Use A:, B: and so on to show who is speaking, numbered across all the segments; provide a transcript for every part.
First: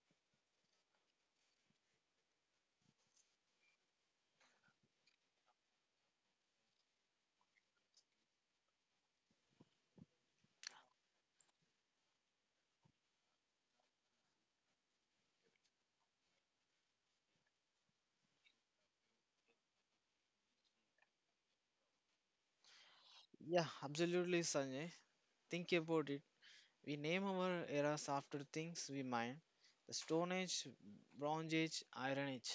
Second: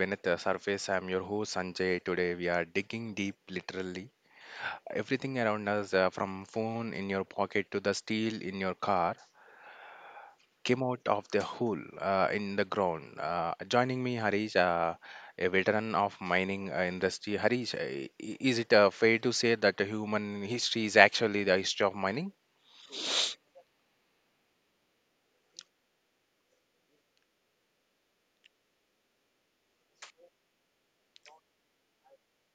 A: Beneath the Surface. I'm your host Sanjay. Today we are digging deep, literally. Everything around us, from phone in your pocket to the steel in your car, came out of the hole in the ground. Joining me, Harish, a veteran of mining industry. Harish, is it fair to say that the human history is actually the history of mining?
B: Yeah, absolutely, Sanjay. Think about it. We name our eras after things we mine. The Stone Age, Bronze Age, Iron Age.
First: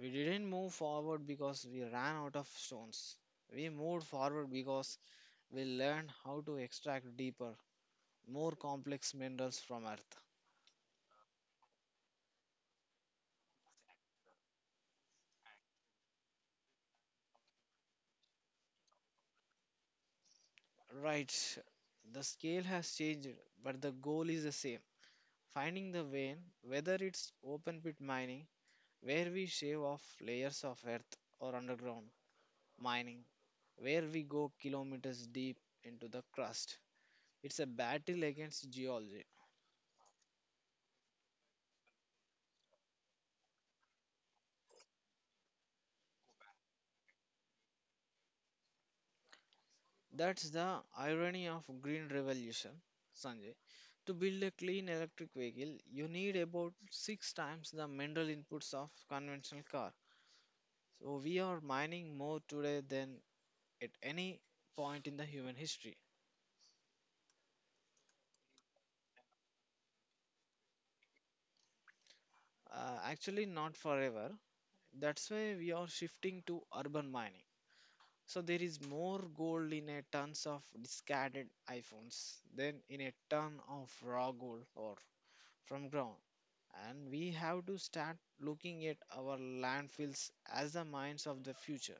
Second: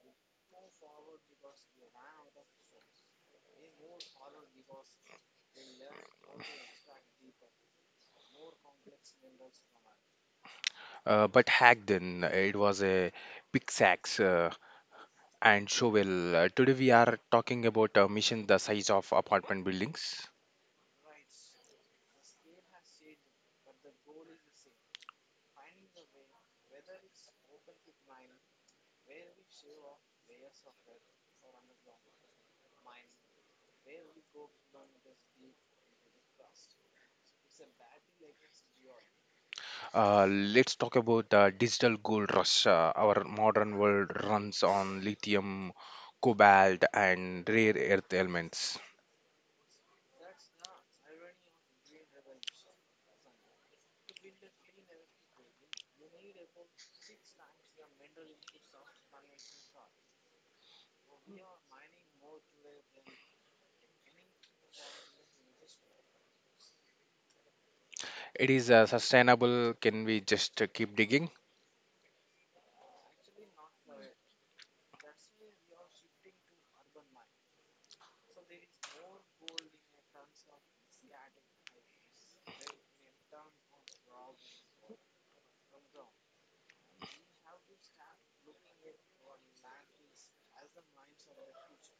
B: We didn't move forward because we ran out of stones. We moved forward because we learned how to extract deeper, more complex minerals from Earth.
A: But hacked then, it was a pickaxe. Sacks. And shovel, today we are talking about a mission the size of apartment buildings.
B: Right, the scale has changed, but the goal is the same. Finding the vein, whether it's open pit mining, where we shave off layers of earth, or underground mining where we go kilometers deep into the crust. It's a battle against geology.
A: Let's talk about the digital gold rush. Our modern world runs on lithium, cobalt, and rare earth elements.
B: That's the irony of green revolution, Sanjay. To build a clean electric vehicle, you need about 6 times the mineral inputs of conventional car. So we are mining more today than at any point in the human history.
A: It is sustainable. Can we just keep digging?
B: Actually not forever. That's why we are shifting to urban mining. So there is more gold in a tons of discarded iPhones than in a ton of raw gold or from ground. And we have to start looking at our landfills as the mines of the future.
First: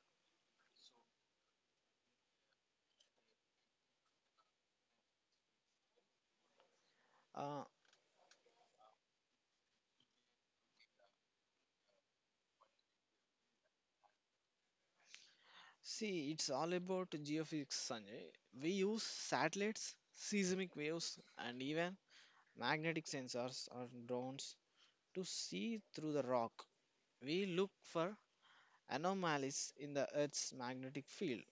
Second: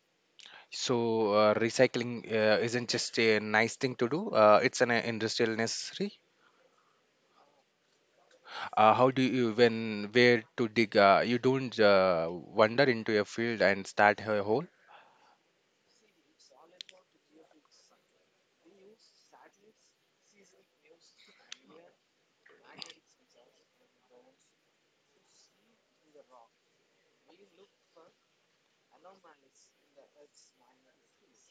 A: So recycling isn't just a nice thing to do. It's an industrial necessary.
B: Uh,
A: How do you when where to dig? You don't wander into a field and start a hole.
B: see, it's all about geophysics, Sanjay. We use satellites, seismic waves, and even magnetic sensors or drones to see through the rock. We look for anomalies in the Earth's magnetic field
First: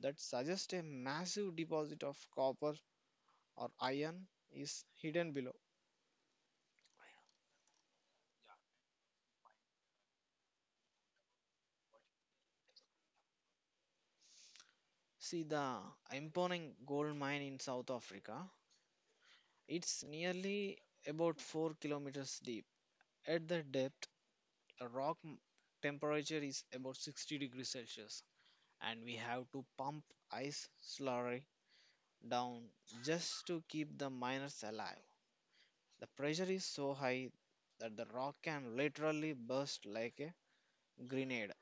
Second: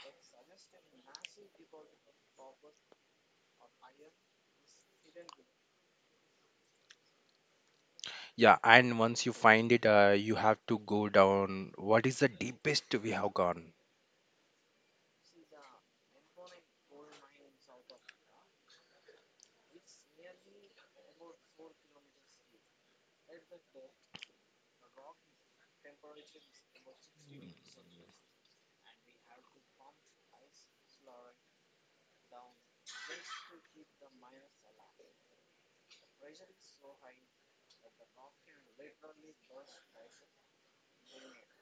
B: that suggests a massive deposit of copper or iron is hidden below.
A: Yeah, and once you find it, you have to go down. What is the deepest we have gone?
B: See the imponing gold mine in South Africa. It's nearly about 4 kilometers deep. At the depth, the rock temperature is about 60 degrees Celsius, and we have to pump ice slurry down just to keep the miners alive. The pressure is so high that the rock can literally burst like a grenade.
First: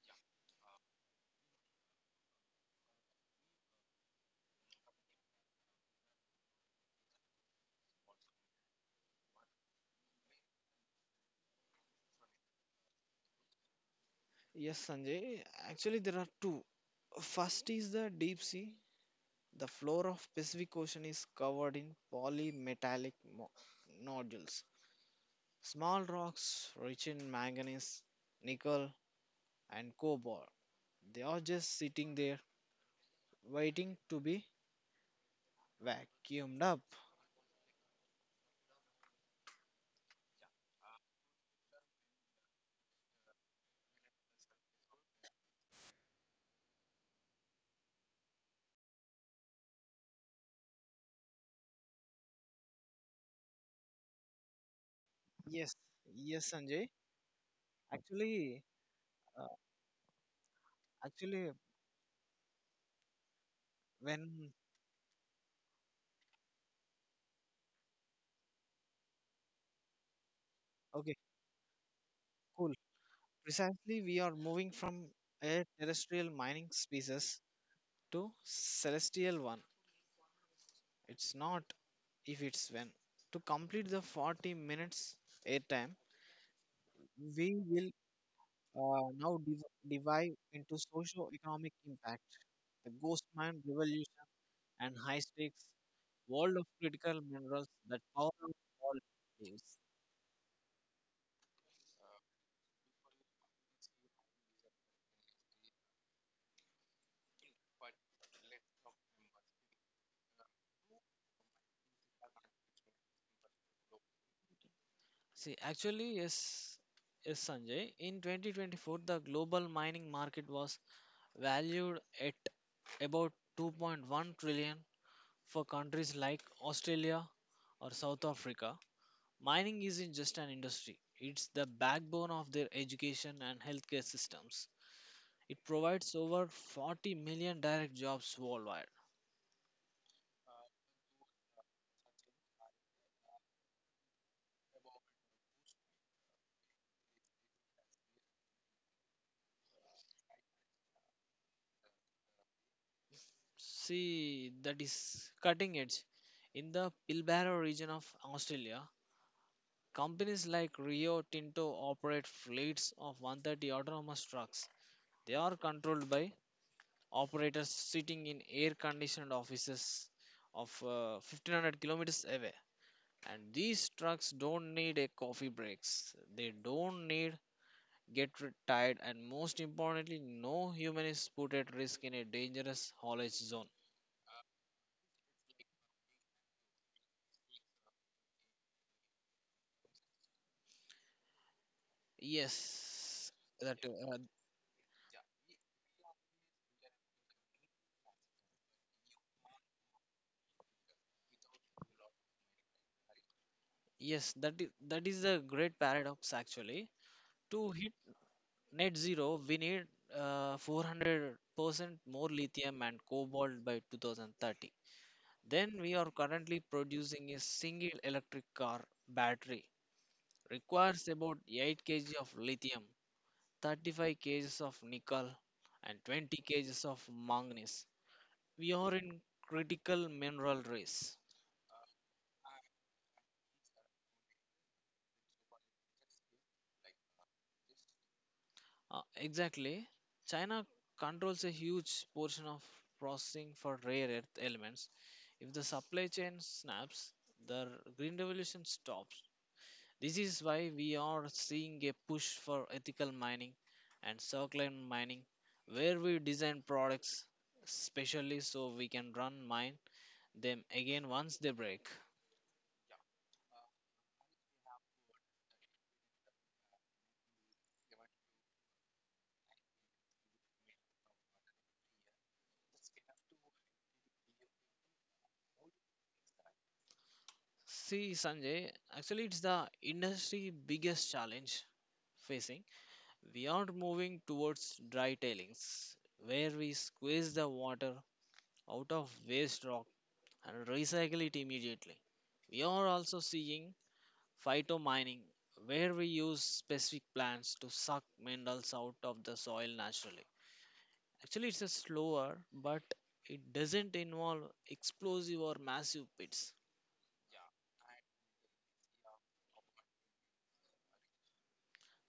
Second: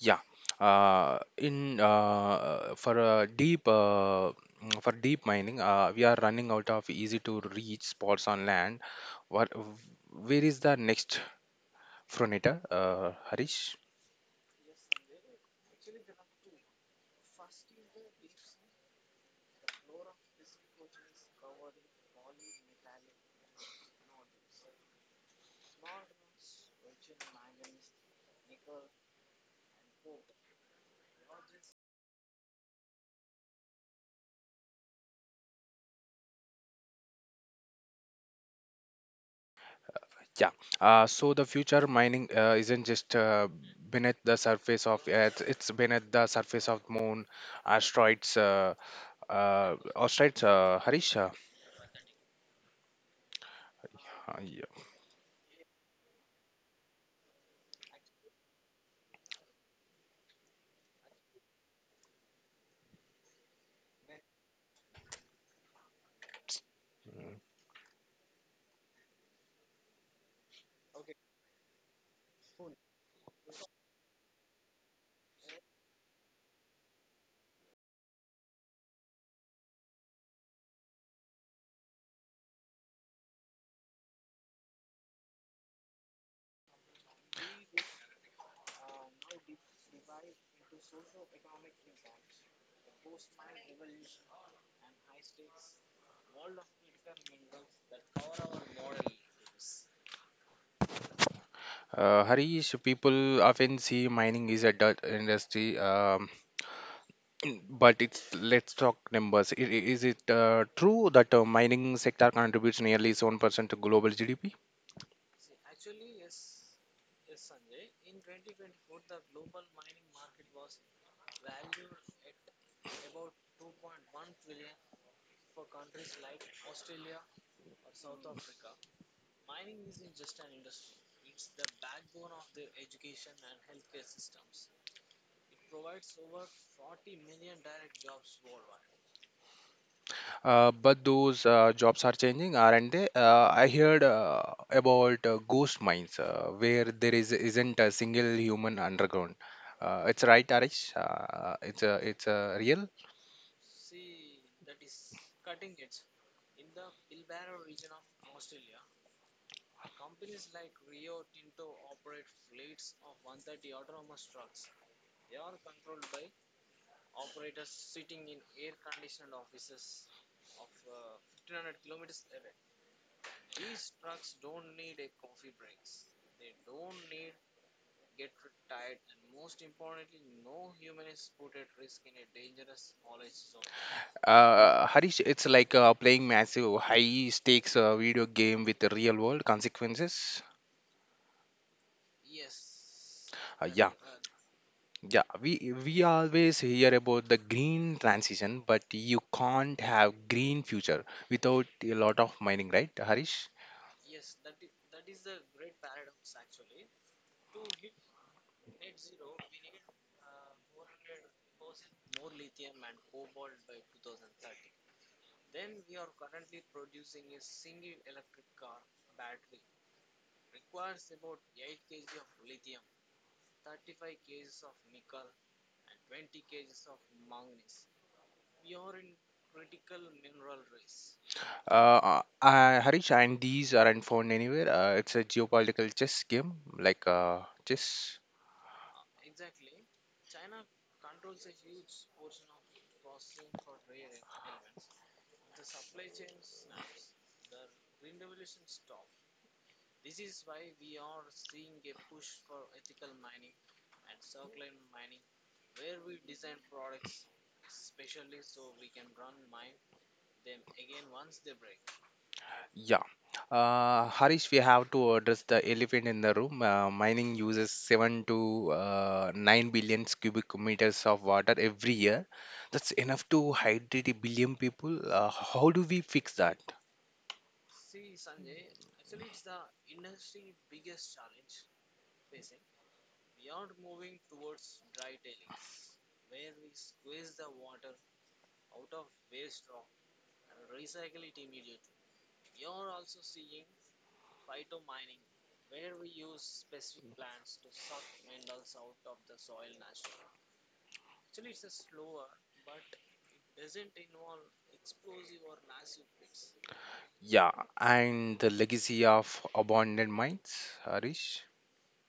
A: Yeah, in for a deep for deep mining, we are running out of easy to reach spots on land. What, where is the next frontier, Harish?
B: Yes, Sanjay. Actually, there are two. First is the deep sea. The floor of Pacific Ocean is covered in polymetallic nodules, small rocks rich in manganese, nickel, and cobalt. They are just sitting there waiting to be vacuumed up.
A: Yeah. So the future mining isn't just beneath the surface of Earth; it's beneath the surface of Moon, asteroids. Asteroids, Harish. Yeah.
B: Yes, yes, Sanjay. Actually, uh, actually, when okay, cool. Precisely, we are moving from a terrestrial mining species to celestial one. It's not if it's when. To complete the 40 minutes airtime, we will now divide into socio-economic impact, the ghost mine revolution, and high-stakes world of critical minerals that power our world lives.
A: Harish, people often see mining is a dirt industry, but it's let's talk numbers. Is it true that mining sector contributes nearly 7% to global GDP?
B: See, actually, yes, yes, Sanjay. In 2024, the global mining market was valued at about 2.1 trillion for countries like Australia or South Africa. Mining isn't just an industry, it's the backbone of their education and healthcare systems. It provides over 40 million direct jobs worldwide.
A: But those jobs are changing, aren't they? I heard about ghost mines where there is isn't a single human underground. It's right, Harish. It's a real.
B: See, that is cutting edge. In the Pilbara region of Australia, companies like Rio Tinto operate fleets of 130 autonomous trucks. They are controlled by operators sitting in air conditioned offices of 1500 kilometers away. And these trucks don't need a coffee breaks, they don't need get tired, and most importantly no human is put at risk in a dangerous haulage zone.
A: Harish, it's like playing massive high stakes video game with the real world consequences.
B: yes
A: Uh,
B: that
A: yeah,
B: uh,
A: yeah. We always hear about the green transition, but you can't have green future without a lot of mining, right, Harish?
B: yes that is, a great paradox actually. To hit net zero we need 400% more lithium and cobalt by 2030 then we are currently producing. A single electric car battery requires about 8 kg of lithium, 35 kgs of nickel, and 20 kgs of manganese. We are in critical mineral race.
A: Harish, and these aren't found anywhere. It's a geopolitical chess game, like chess.
B: Exactly. China controls a huge portion of processing for rare earth elements. If the supply chain snaps, the green revolution stops. This is why we are seeing a push for ethical mining and circular mining, where we design products specially so we can run mine them again once they break.
A: Yeah. Harish, we have to address the elephant in the room. Mining uses 7 to 9 billion cubic meters of water every year. That's enough to hydrate a billion people. How do we fix that?
B: See, Sanjay, actually, it's the industry biggest challenge facing. We are moving towards dry tailings, where we squeeze the water out of waste rock and recycle it immediately. We are also seeing phytomining, where we use specific plants to suck minerals out of the soil naturally. Actually, it's a slower, but it doesn't involve explosive or massive pits.
A: Yeah. And the legacy of abandoned mines, Harish?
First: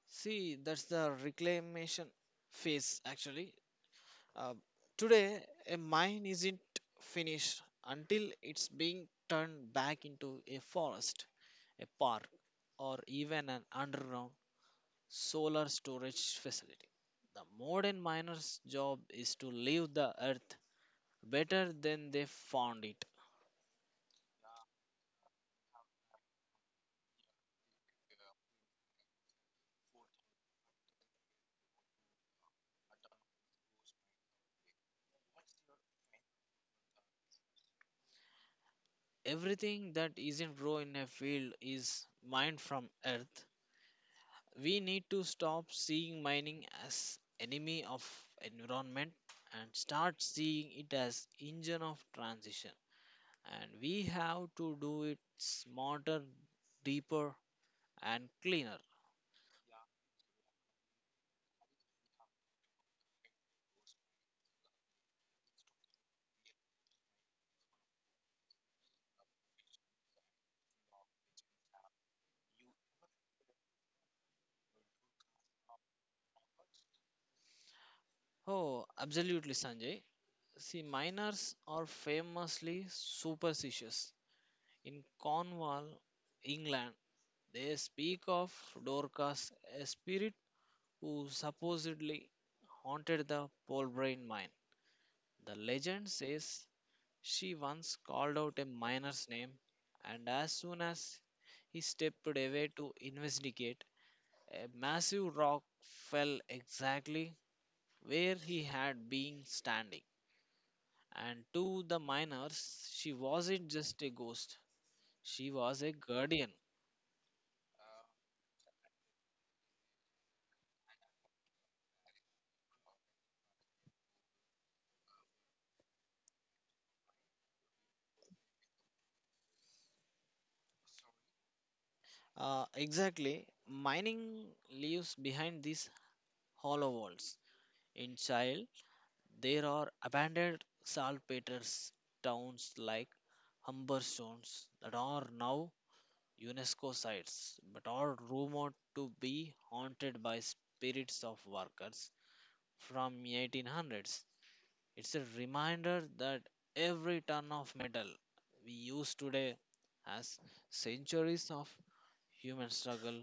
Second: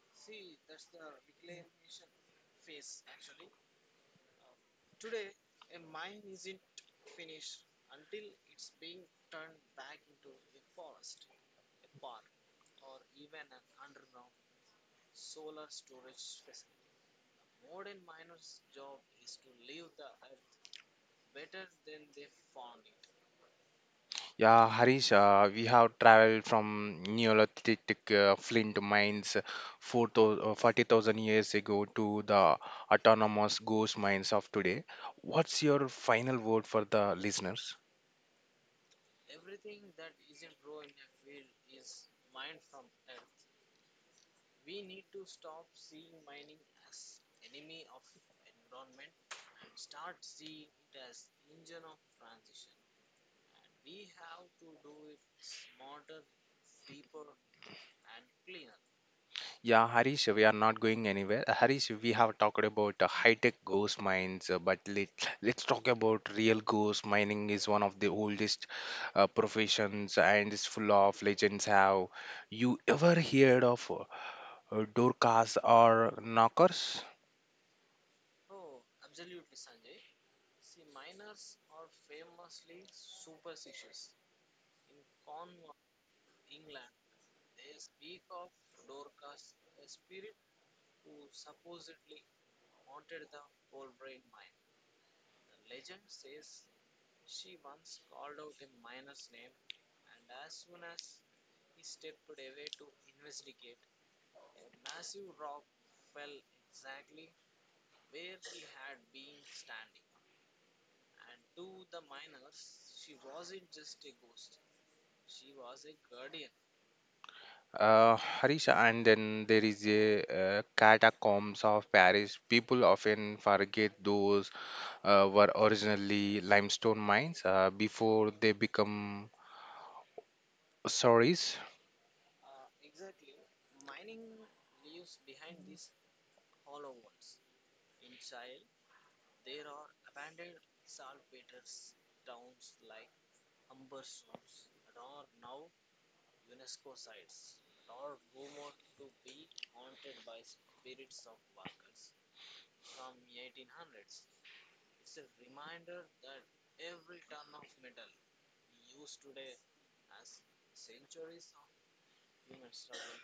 B: See, that's the reclamation phase actually. Uh, today, a mine isn't finished until it's being turned back into a forest, a park, or even an underground solar storage facility. The modern miner's job is to leave the earth better than they found it.
A: Yeah, Harish, we have traveled from Neolithic flint mines 4 40,000 years ago to the autonomous ghost mines of today. What's your final word for the listeners?
B: Everything that isn't grown in a field is mined from earth. We need to stop seeing mining as enemy of environment and start seeing it as engine of transition. And we have to do it smarter, deeper, and cleaner.
A: Yeah, Harish, we are not going anywhere. Harish, we have talked about high-tech ghost mines, but let's talk about real ghost mining is one of the oldest professions and is full of legends. Have you ever heard of Dorcas or knockers?
B: Oh, absolutely, Sanjay. See, miners are famously superstitious. In Cornwall, England, they speak of Dorcas, a spirit who supposedly haunted the Polbrain mine. The legend says she once called out a miner's name, and as soon as he stepped away to investigate, a massive rock fell exactly where he had been standing. And to the miners, she wasn't just a ghost, she was a guardian.
A: Harisha, and then there is a catacombs of Paris. People often forget those were originally limestone mines before they become quarries.
B: Exactly, mining leaves behind these hollow walls. In child, there are abandoned saltpeter towns like Humberstones that are now UNESCO sites but are rumored to be haunted by spirits of workers from 1800s. It's a reminder that every ton of metal we use today has centuries of human struggle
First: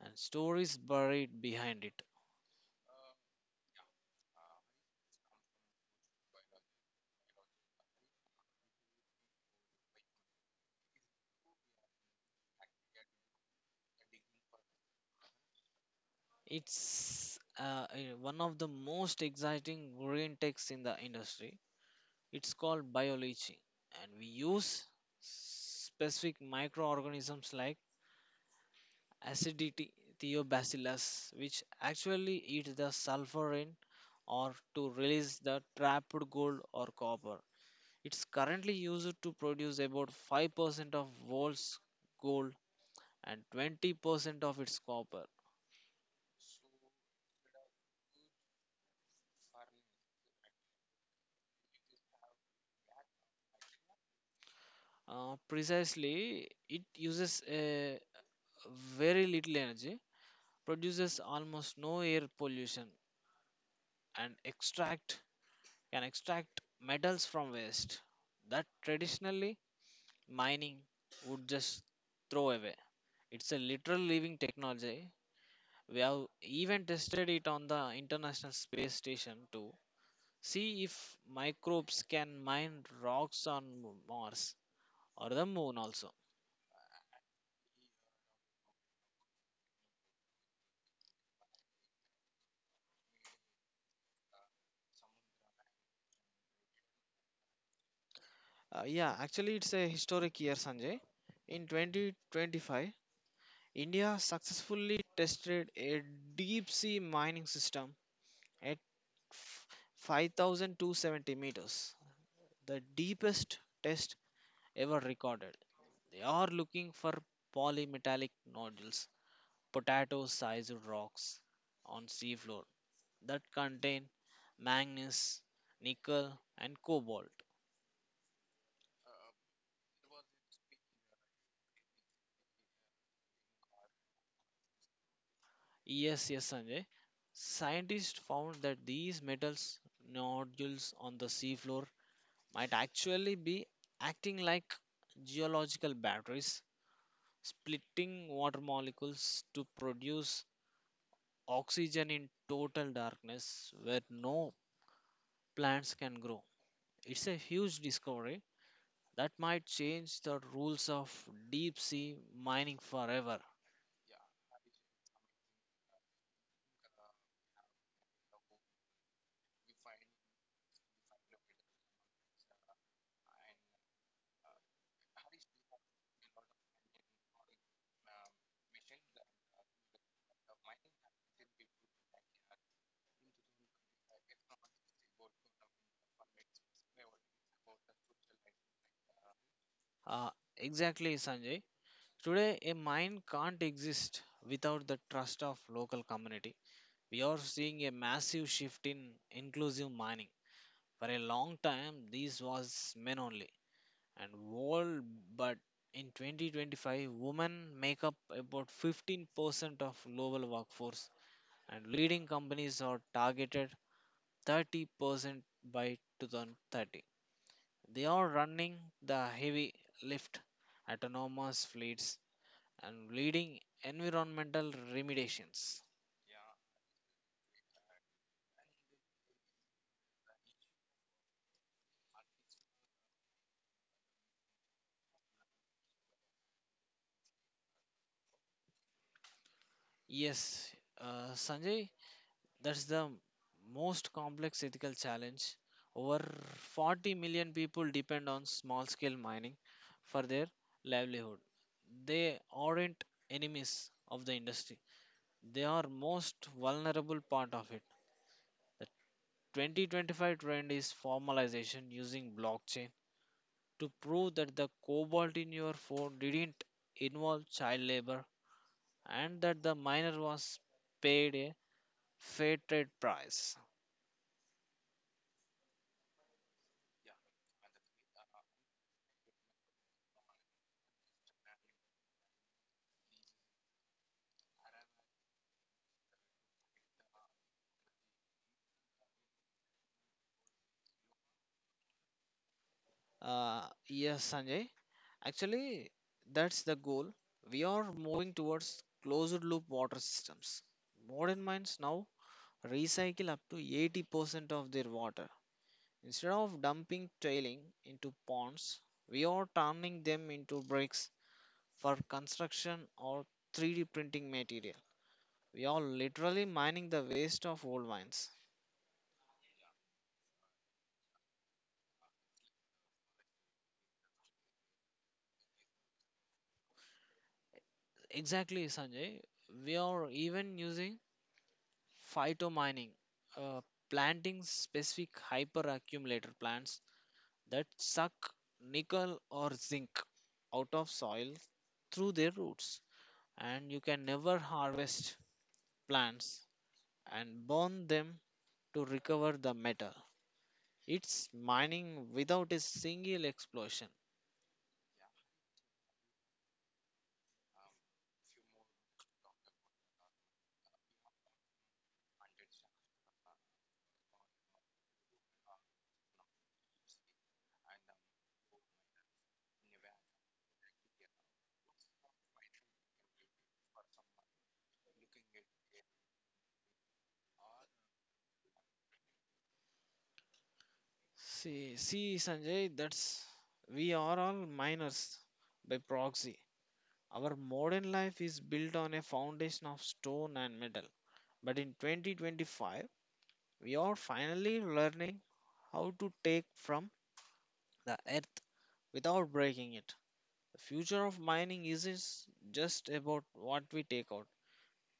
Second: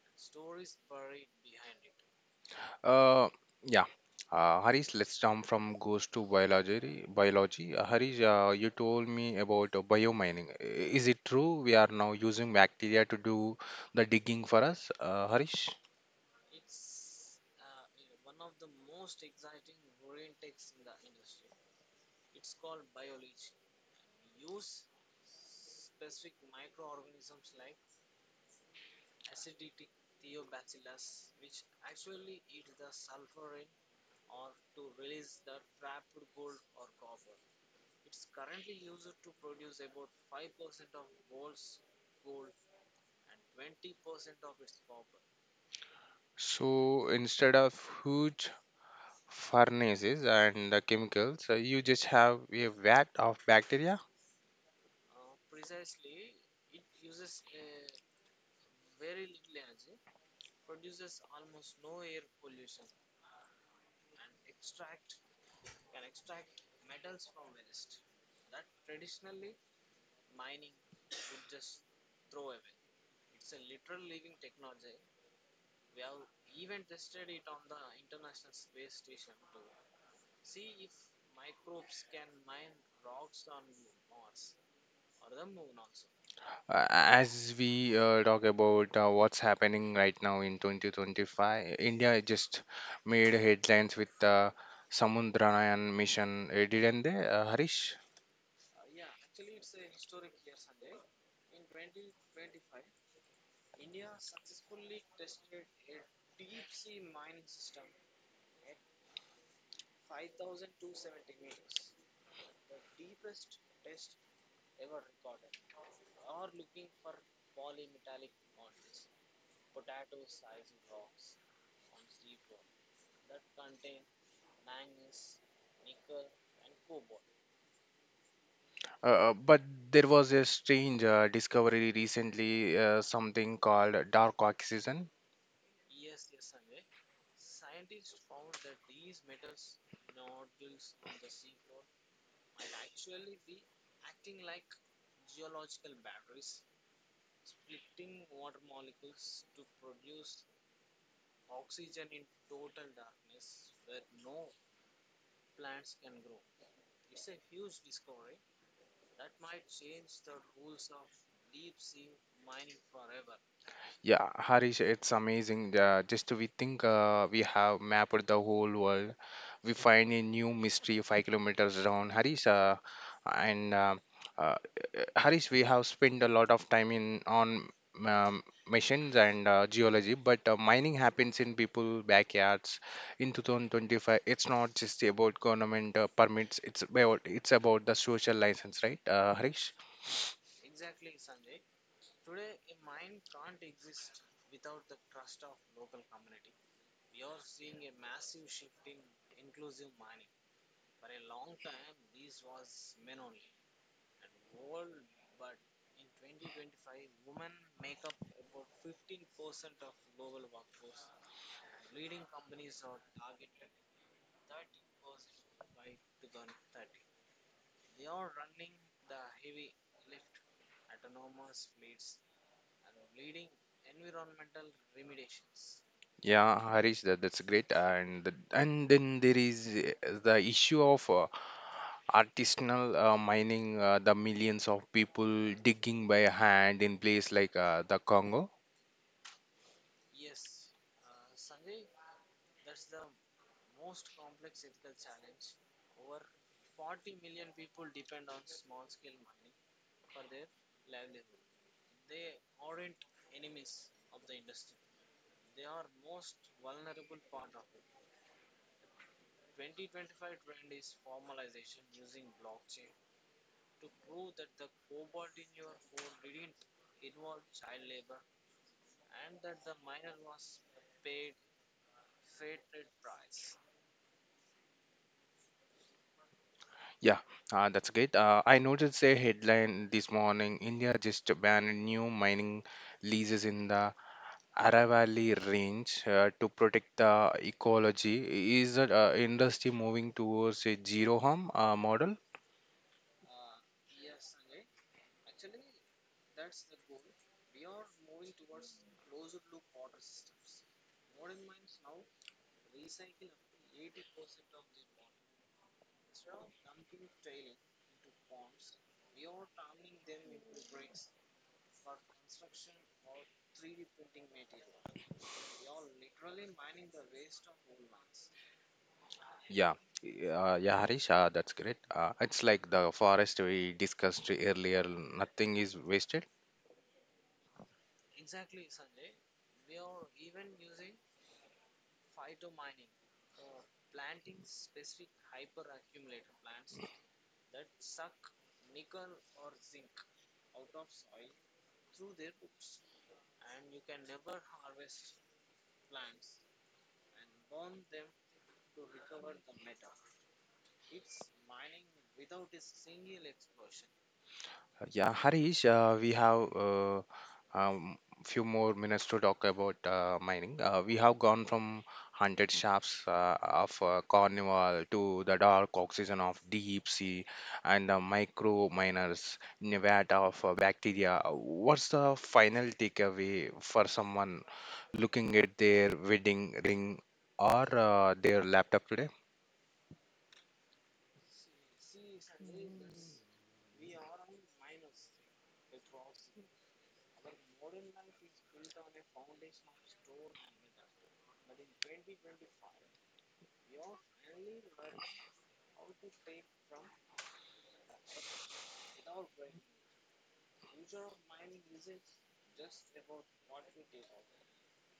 B: and stories buried behind it.
A: Uh, yeah. Harish, let's jump from ghost to biology. Biology. Harish, you told me about biomining. Is it true we are now using bacteria to do the digging for us, Harish?
B: It's one of the most exciting green techs in the industry. It's called biology, and we use specific microorganisms like acidity theobacillus, which actually eat the sulfur in or to release the trapped gold or copper. It's currently used to produce about 5% of world's gold and 20% of its copper.
A: So instead of huge furnaces and the chemicals, you just have a vat of bacteria.
B: Precisely, it uses a very little energy, produces almost no air pollution, and extract can extract metals from waste that traditionally mining would just throw away. It's a literal living technology. We have even tested it on the International Space Station to see if microbes can mine rocks on Mars or the moon also.
A: As we talk about what's happening right now in 2025, India just made headlines with the Samudranyan mission, didn't they, Harish?
B: Yeah, actually, it's a historic year, Sanjay. In 2025, India successfully tested a deep sea mining system at f- 5,270 meters, the deepest test ever recorded. They are looking for polymetallic nodules, potato sized rocks on seafloor that contain manganese, nickel, and cobalt.
A: But there was a strange discovery recently, something called dark oxygen.
B: Yes, yes, Sanjay. Scientists found that these metals nodules on the seafloor might actually be acting like geological batteries, splitting water molecules to produce oxygen in total darkness where no plants can grow. It's a huge discovery that might change the rules of deep sea mining forever.
A: Yeah, Harish, it's amazing. Just we think we have mapped the whole world. We find a new mystery 5 kilometers down, Harish. And uh, Harish, we have spent a lot of time in on machines and geology, but mining happens in people' backyards. In 2025, it's not just about government permits. It's about the social license, right, Harish?
B: Uh, exactly, Sanjay. Today, a mine can't exist without the trust of local community. We are seeing a massive shift in inclusive mining. For a long time, this was men only and world, but in 2025, women make up about 15% of global workforce, and leading companies are targeted 30% by 2030. They are running the heavy lift, autonomous fleets, and leading environmental remediations.
A: Yeah, Harish, that's great. And then there is the issue of artisanal mining, the millions of people digging by hand in place like the Congo.
B: Yes, Sanjay. That's the most complex ethical challenge. Over 40 million people depend on small scale mining for their livelihood. They aren't enemies of the industry, they are most vulnerable part of it. The 2025 trend is formalization using blockchain to prove that the cobalt in your phone didn't involve child labor and that the miner was paid a fair trade price.
A: Yeah, that's great. I noticed a headline this morning. India just banned new mining leases in the Aravalli Range to protect the ecology. Is the industry moving towards a zero harm model?
B: Uh, yes, Sanjay. Actually, that's the goal. We are moving towards closed loop water systems. Modern mines now recycle up to 80% of their water. Instead of dumping tailing into ponds, we are turning them into bricks for construction or 3D printing material. We are literally mining the waste of old mines.
A: Yeah, yeah, Harish, that's great. It's like the forest we discussed earlier, nothing is wasted.
B: Exactly, Sanjay. We are even using phytomining, uh, planting specific hyperaccumulator plants that suck nickel or zinc out of soil through their roots. And you can never harvest plants and burn them to recover the metal. It's mining without a single explosion.
A: Yeah, Harish, we have um, few more minutes to talk about mining. We have gone from haunted shafts of Cornwall to the dark oxygen of deep sea and the micro miners in a vat of bacteria. What's the final takeaway for someone looking at their wedding ring or their laptop today?
B: See, Sanjay, that's, we are all miners by proxy. Our modern life is built on a foundation of stone and metal, but in 2025 we are finally learning how to take from the earth without breaking it. The future of mining isn't just about what we take out,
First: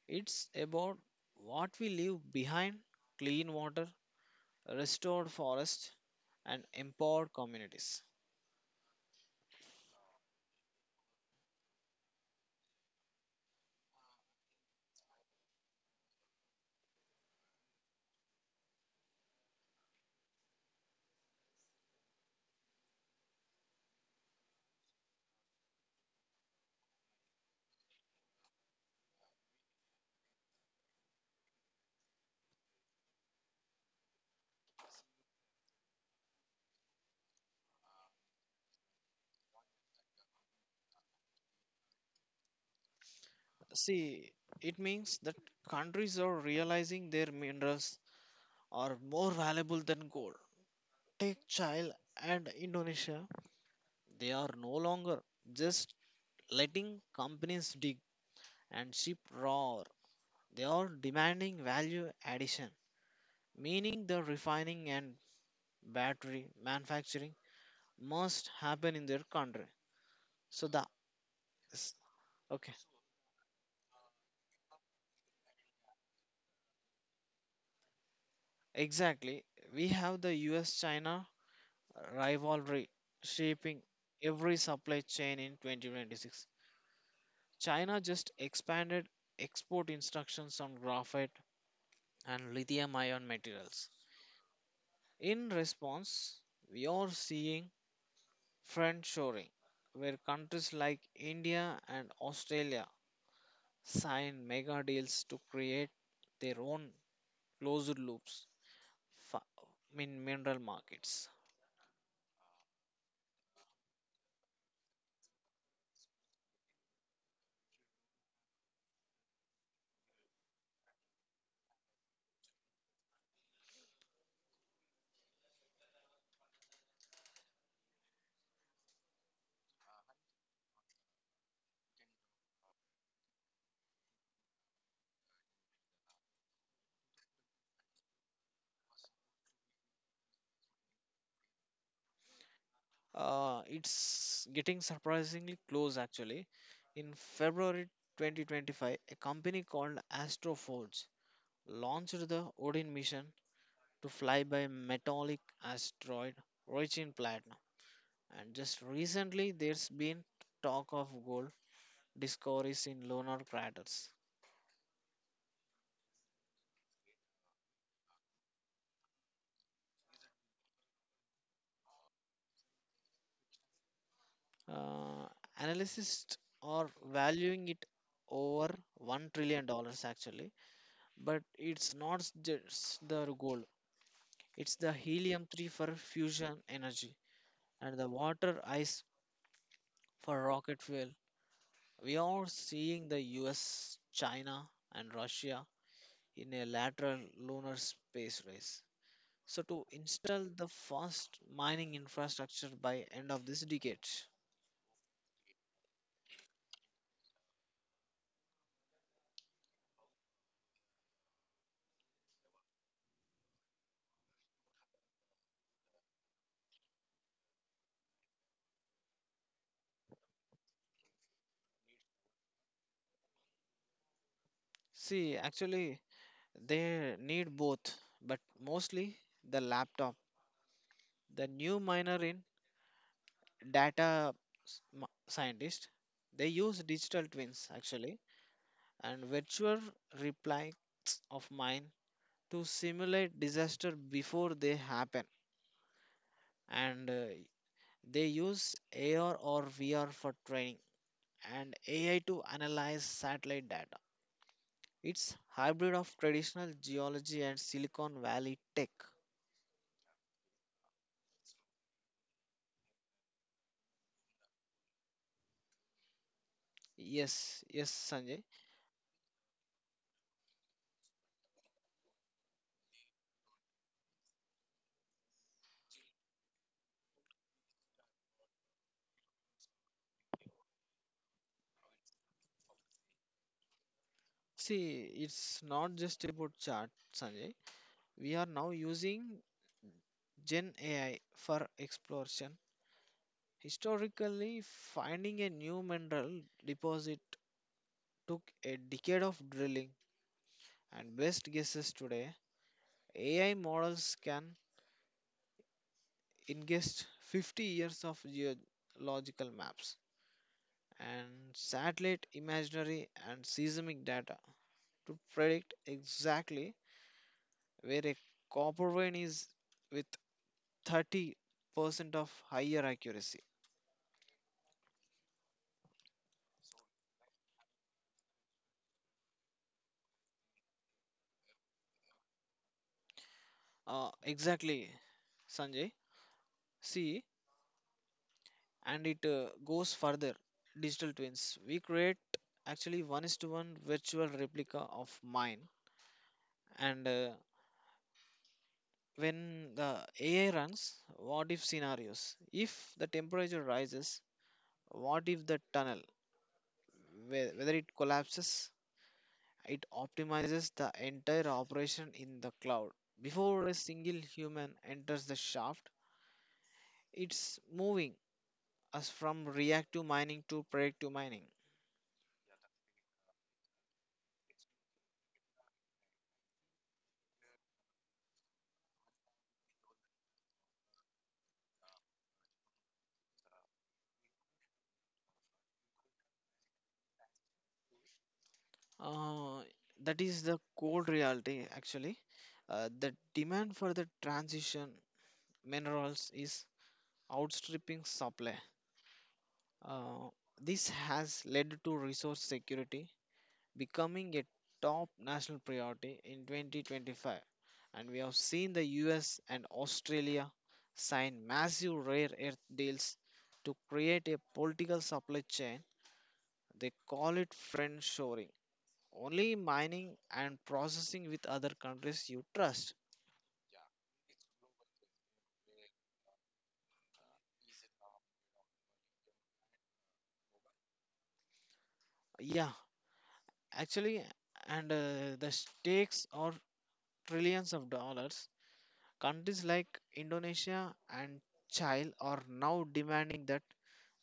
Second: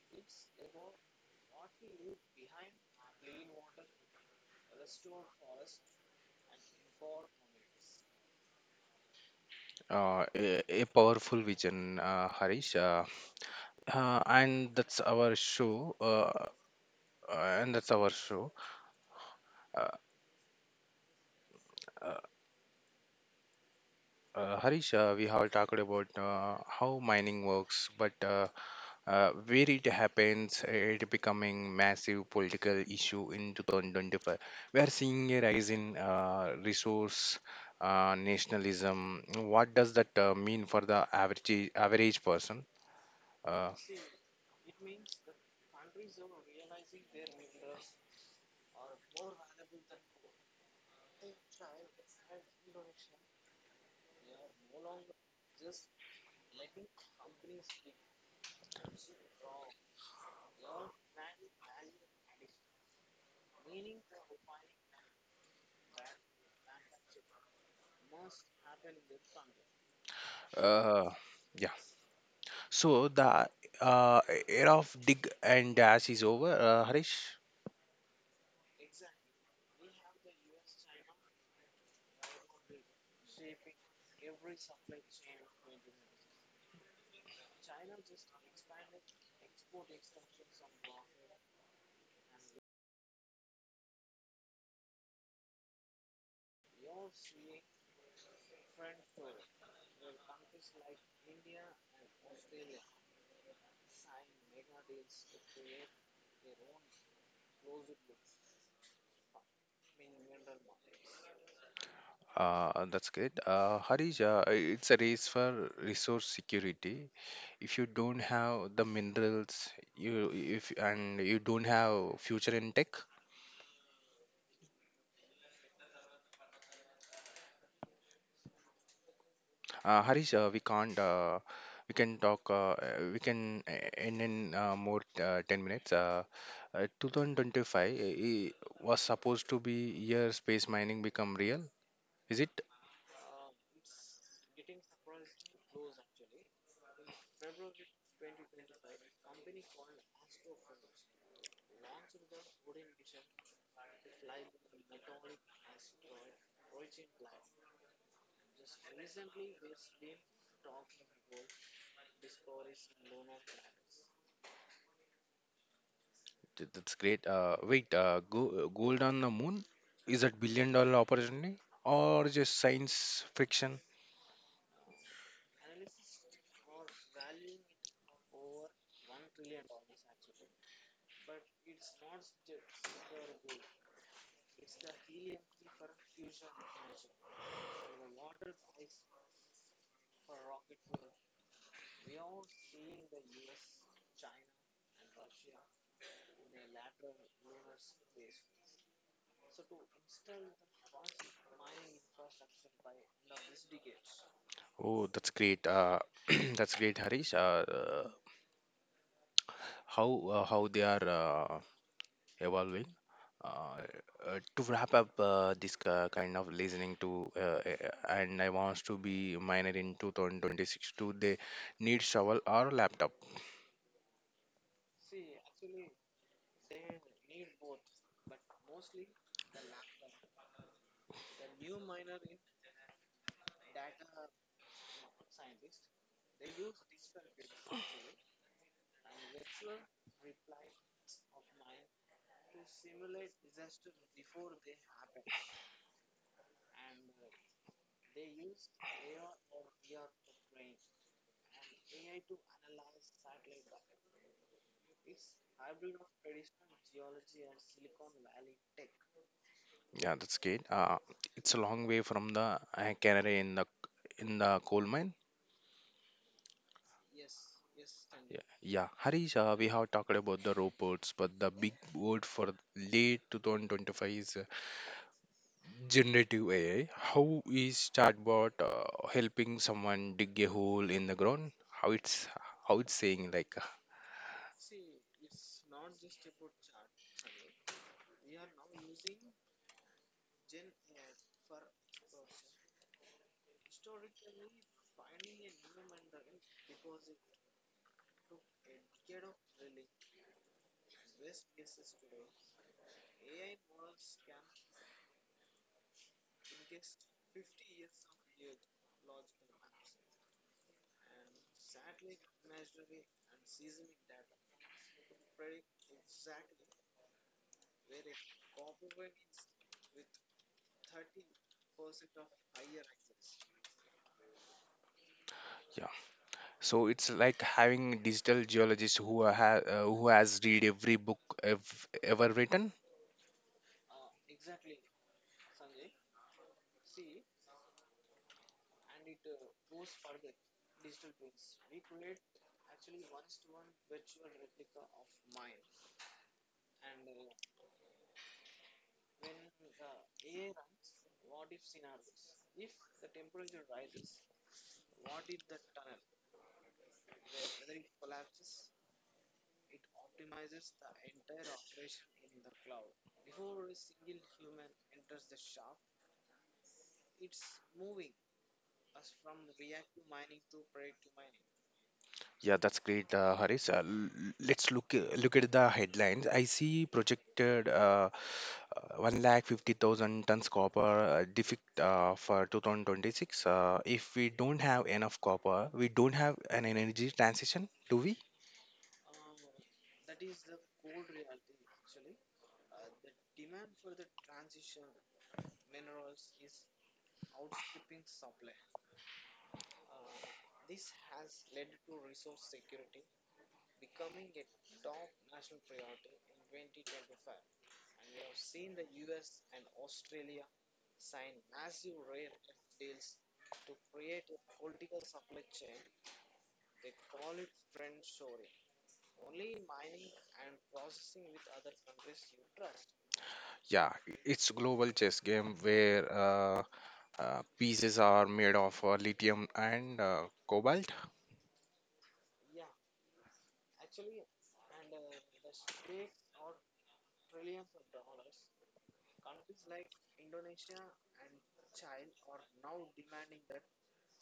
B: it's about what we leave behind clean water, restored forests, and empowered communities.
A: A powerful vision, Harish. And that's our show. And that's our show. Uh, uh, Harish, we have talked about how mining works, but where it happens, it becoming massive political issue in 2025. We are seeing a rise in resource nationalism. What does that mean for the average person? Uh,
B: See, it means that countries are realizing their minerals are more valuable than gold. Take Chile and Indonesia, they are no longer just letting companies dig and ship raw ore. They are demanding value addition meaning the refining and battery manufacturing must happen in their country. So the
A: uh, yeah.
B: s- okay,
A: So the uh, era of dig and dash is over, Harish.
B: exactly. We have the U.S.-China rivalry shaping every supply chain in 2026. China just expanded export instructions on graphite and lithium-ion materials. In response, we are seeing friendshoring, where countries like India and Australia sign mega deals to create their own closed loops fa- in mineral markets.
A: That's good. Harish, it's a race for resource security. If you don't have the minerals, you if and you don't have future in tech, Harish, we can't. We can talk. We can end in more 10 minutes. 2025 i- i- was supposed to be year space mining become real. Is it?
B: It's getting surprisingly close actually. In February 2025, a company called Astroforge launched the Odin mission to fly by metallic asteroid rich in platinum. And just recently, there's been talk of gold discoveries in lunar craters.
A: That's great. Wait, gold on the moon? Is that billion-dollar opportunity or just science fiction?
B: Uh, analysts are valuing it over $1 trillion actually, but it's not just the gold, it's the helium 3 for fusion energy and the water ice for rocket fuel. We are seeing the US, China, and Russia in a lateral lunar space race, so to install the first mining infrastructure by end of this decade.
A: Oh, that's great. That's great, Harish. How they are evolving. Uh, to wrap up this kind of listening to, and I want to be minor in 2026. Do they need shovel or laptop?
B: See, actually, they need both, but mostly the laptop. The new minor in data scientist, they use digital twins actually and virtual replies of mine to simulate disaster before they happen. And They use AR or VR for training and AI to analyze satellite data. It's hybrid of traditional geology and Silicon Valley tech.
A: Yeah, that's great. It's a long way from the canary in the coal mine.
B: Yes, yes,
A: Yeah,
B: Sanjay.
A: yeah. Harish, we have talked about the robots, but the big word for late 2025 is generative AI. How is chatbot helping someone dig a hole in the ground? How it's saying like
B: See, it's not just about chat, Sanjay. We are now using Gen AI for exploration. Historically, finding a new mineral deposit took a decade of drilling and best guesses today. AI models can ingest 50 years of geological maps and satellite imaginary and seismic data to predict exactly where a copper vein is with 30% of higher accuracy.
A: yeah. So it's like having digital geologist who has read every book ev ever written.
B: Exactly, Sanjay. See, and it goes further. Digital twins. We create actually one is to one virtual replica of mine. And When the AI runs what if scenarios? If the temperature rises, what if the tunnel, whether it collapses, it optimizes the entire operation in the cloud before a single human enters the shaft. It's moving us from reactive mining to predictive mining.
A: Yeah, that's great, Harish. Let's look at the headlines. I see projected. 1,50,000 tons copper for 2026. If we don't have enough copper, we don't have an energy transition, do we?
B: Uh, that is the cold reality, actually. The demand for the transition minerals is outstripping supply. Uh, this has led to resource security becoming a top national priority in 2025. And we have seen the US and Australia sign massive rare earth deals to create a political supply chain. They call it friend shoring. Only mining and processing with other countries you trust.
A: Yeah, it's global chess game where pieces are made of lithium and cobalt.
B: Yeah, actually, and the stakes are trillions of dollars. Countries like Indonesia and Chile are now demanding that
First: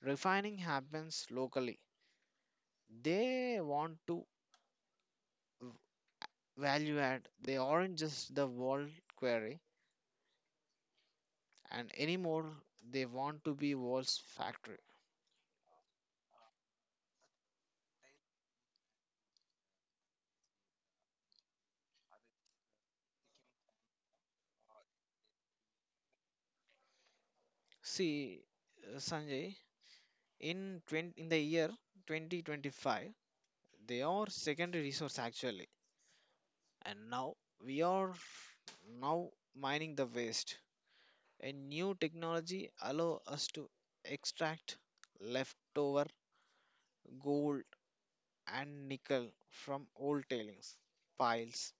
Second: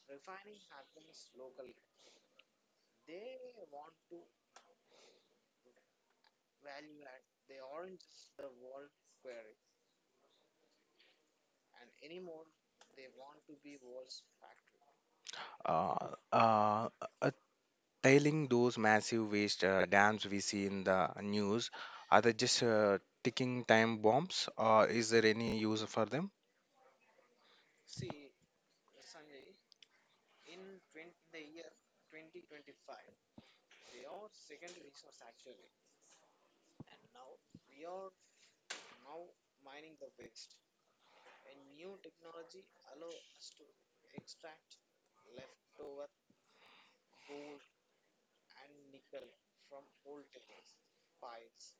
B: refining happens locally. They want to v- value add. They aren't just the world quarry, and anymore, they want to be world's factory.
A: Uh, uh, uh, Tailing those massive waste dams we see in the news, are they just ticking time bombs? Or is there any use for them?
B: See, Sanjay, in the year 2025 they are secondary resource actually, and now we are now mining the waste. A new technology allow us to extract leftover gold and nickel from old tailings piles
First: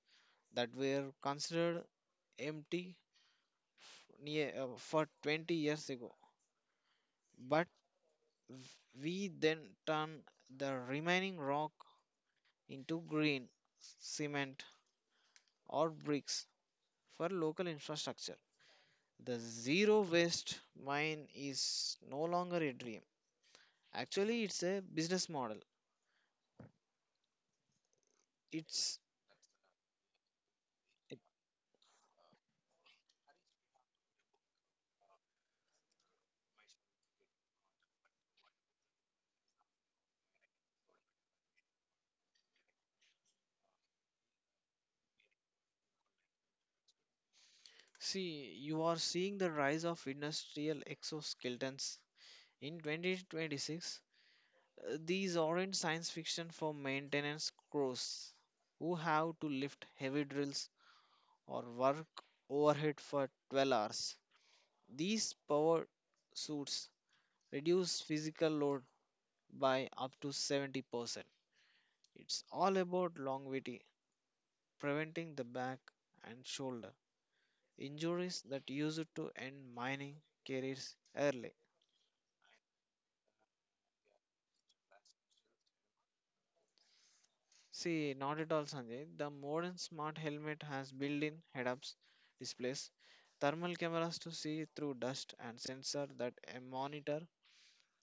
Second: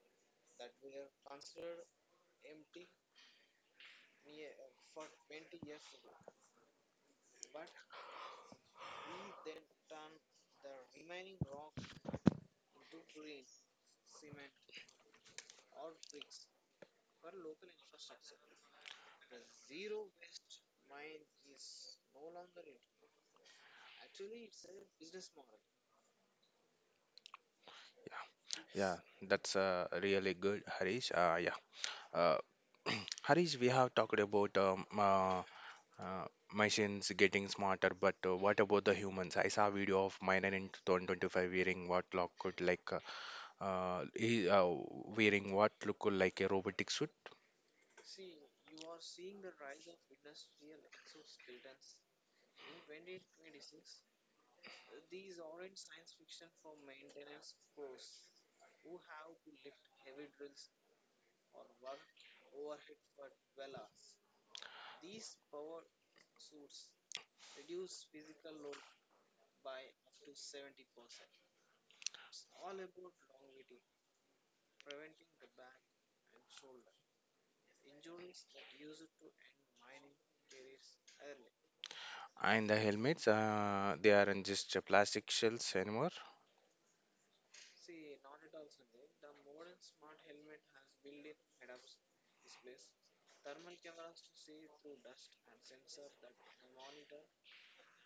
B: that were considered empty for 20 years ago, but we then turn the remaining rock into green cement or bricks for local infrastructure. The zero waste mine is no longer a dream. Actually, it's a business model.
A: Yeah,
B: It's
A: that's really good, Harish.
B: it-
A: Yeah, uh, Harish, we have talked about uh, machines getting smarter, but what about the humans? I saw a video of miner in 2025 wearing what looked could like uh, he, uh, wearing what looked like a robotic suit,
B: See, you are seeing the rise of industrial exoskeletons in 2026. These aren't science fiction for maintenance crews who have to lift heavy drills or work overhead for 12 hours. These power suits reduce physical load by up to 70%. It's all about longevity, preventing the back and shoulder injuries that used to end mining careers early.
A: and the helmets they aren't just plastic shells anymore.
B: See, not at all, Sanjay. The modern smart helmet has built in head ups displays, thermal cameras to see through dust, and sensor that monitor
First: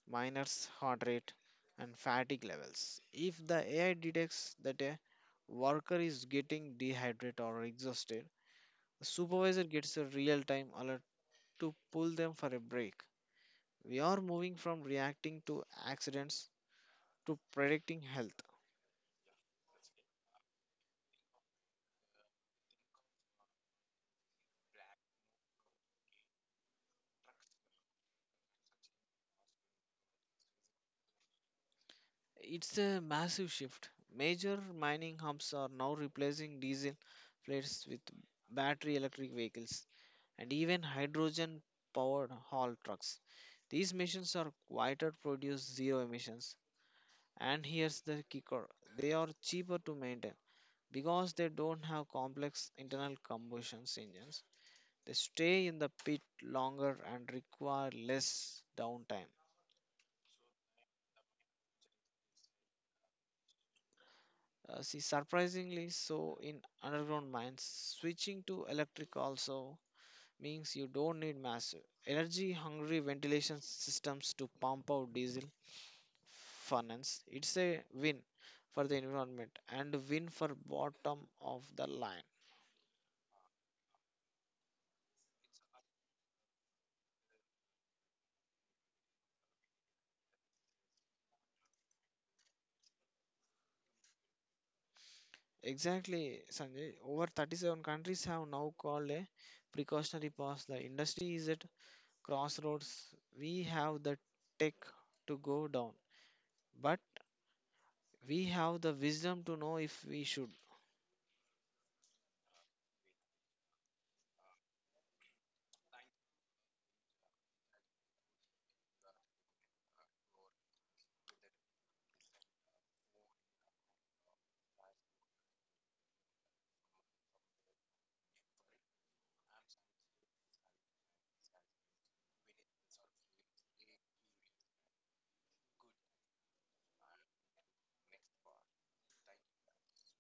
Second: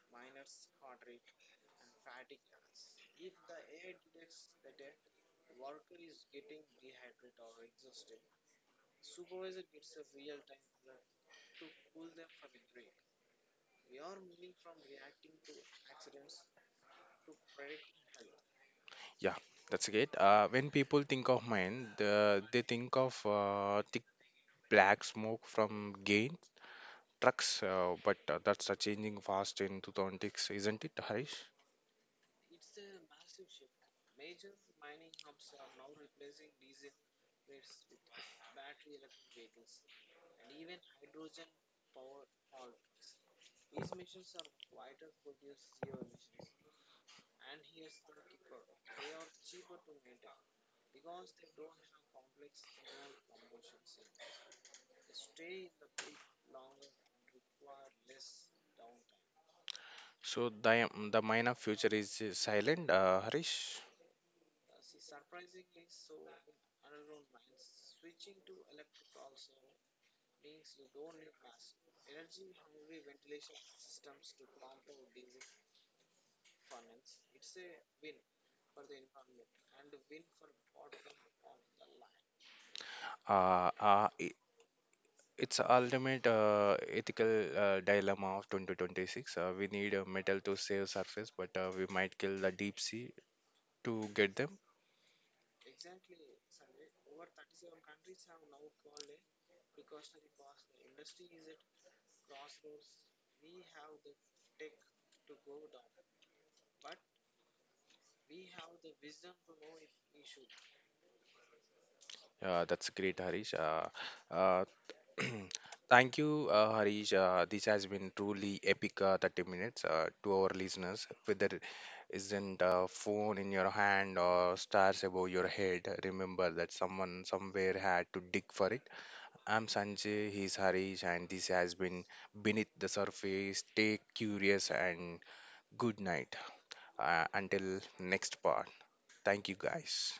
B: miner's heart rate and fatigue levels. If the AI detects that a worker is getting dehydrated or exhausted, the supervisor gets a real time alert to pull them for a break. We are moving from reacting to accidents to predicting health.
A: Yeah, that's great. When people think of mine, they think of thick black smoke from gain trucks, but that's a changing fast in 2006, isn't it, Harish?
B: It's a massive shift. Major mining hubs are now replacing diesel fleets with battery electric vehicles and even hydrogen powered haul trucks. These machines are quieter, produce zero emissions. And here's the kicker, they are cheaper to maintain because they don't have complex internal combustion engines. They stay in the pit longer and require less downtime.
A: So the mine of future is silent, Harish.
B: See, surprisingly, so in underground mines, switching to electric also means you don't need massive energy hungry ventilation systems to pump out diesel furnace. It's a win for the environment and win for bottom of the line.
A: Uh, uh, i- it's a ultimate ethical dilemma of 2026. We need metal to save surface, but we might kill the deep sea to get them.
B: Exactly, Sanjay. Over 37 countries have now called a precautionary pause. The industry is at crossroads, we have the tech to go down, but we have the wisdom to know if we should.
A: That's great, Harish. Uh, Thank you, Harish. This has been truly epic 30 minutes to our listeners. Whether it isn't a phone in your hand or stars above your head, remember that someone somewhere had to dig for it. I'm Sanjay, he's Harish, and this has been Beneath the Surface. Stay curious and good night until next part. Thank you, guys.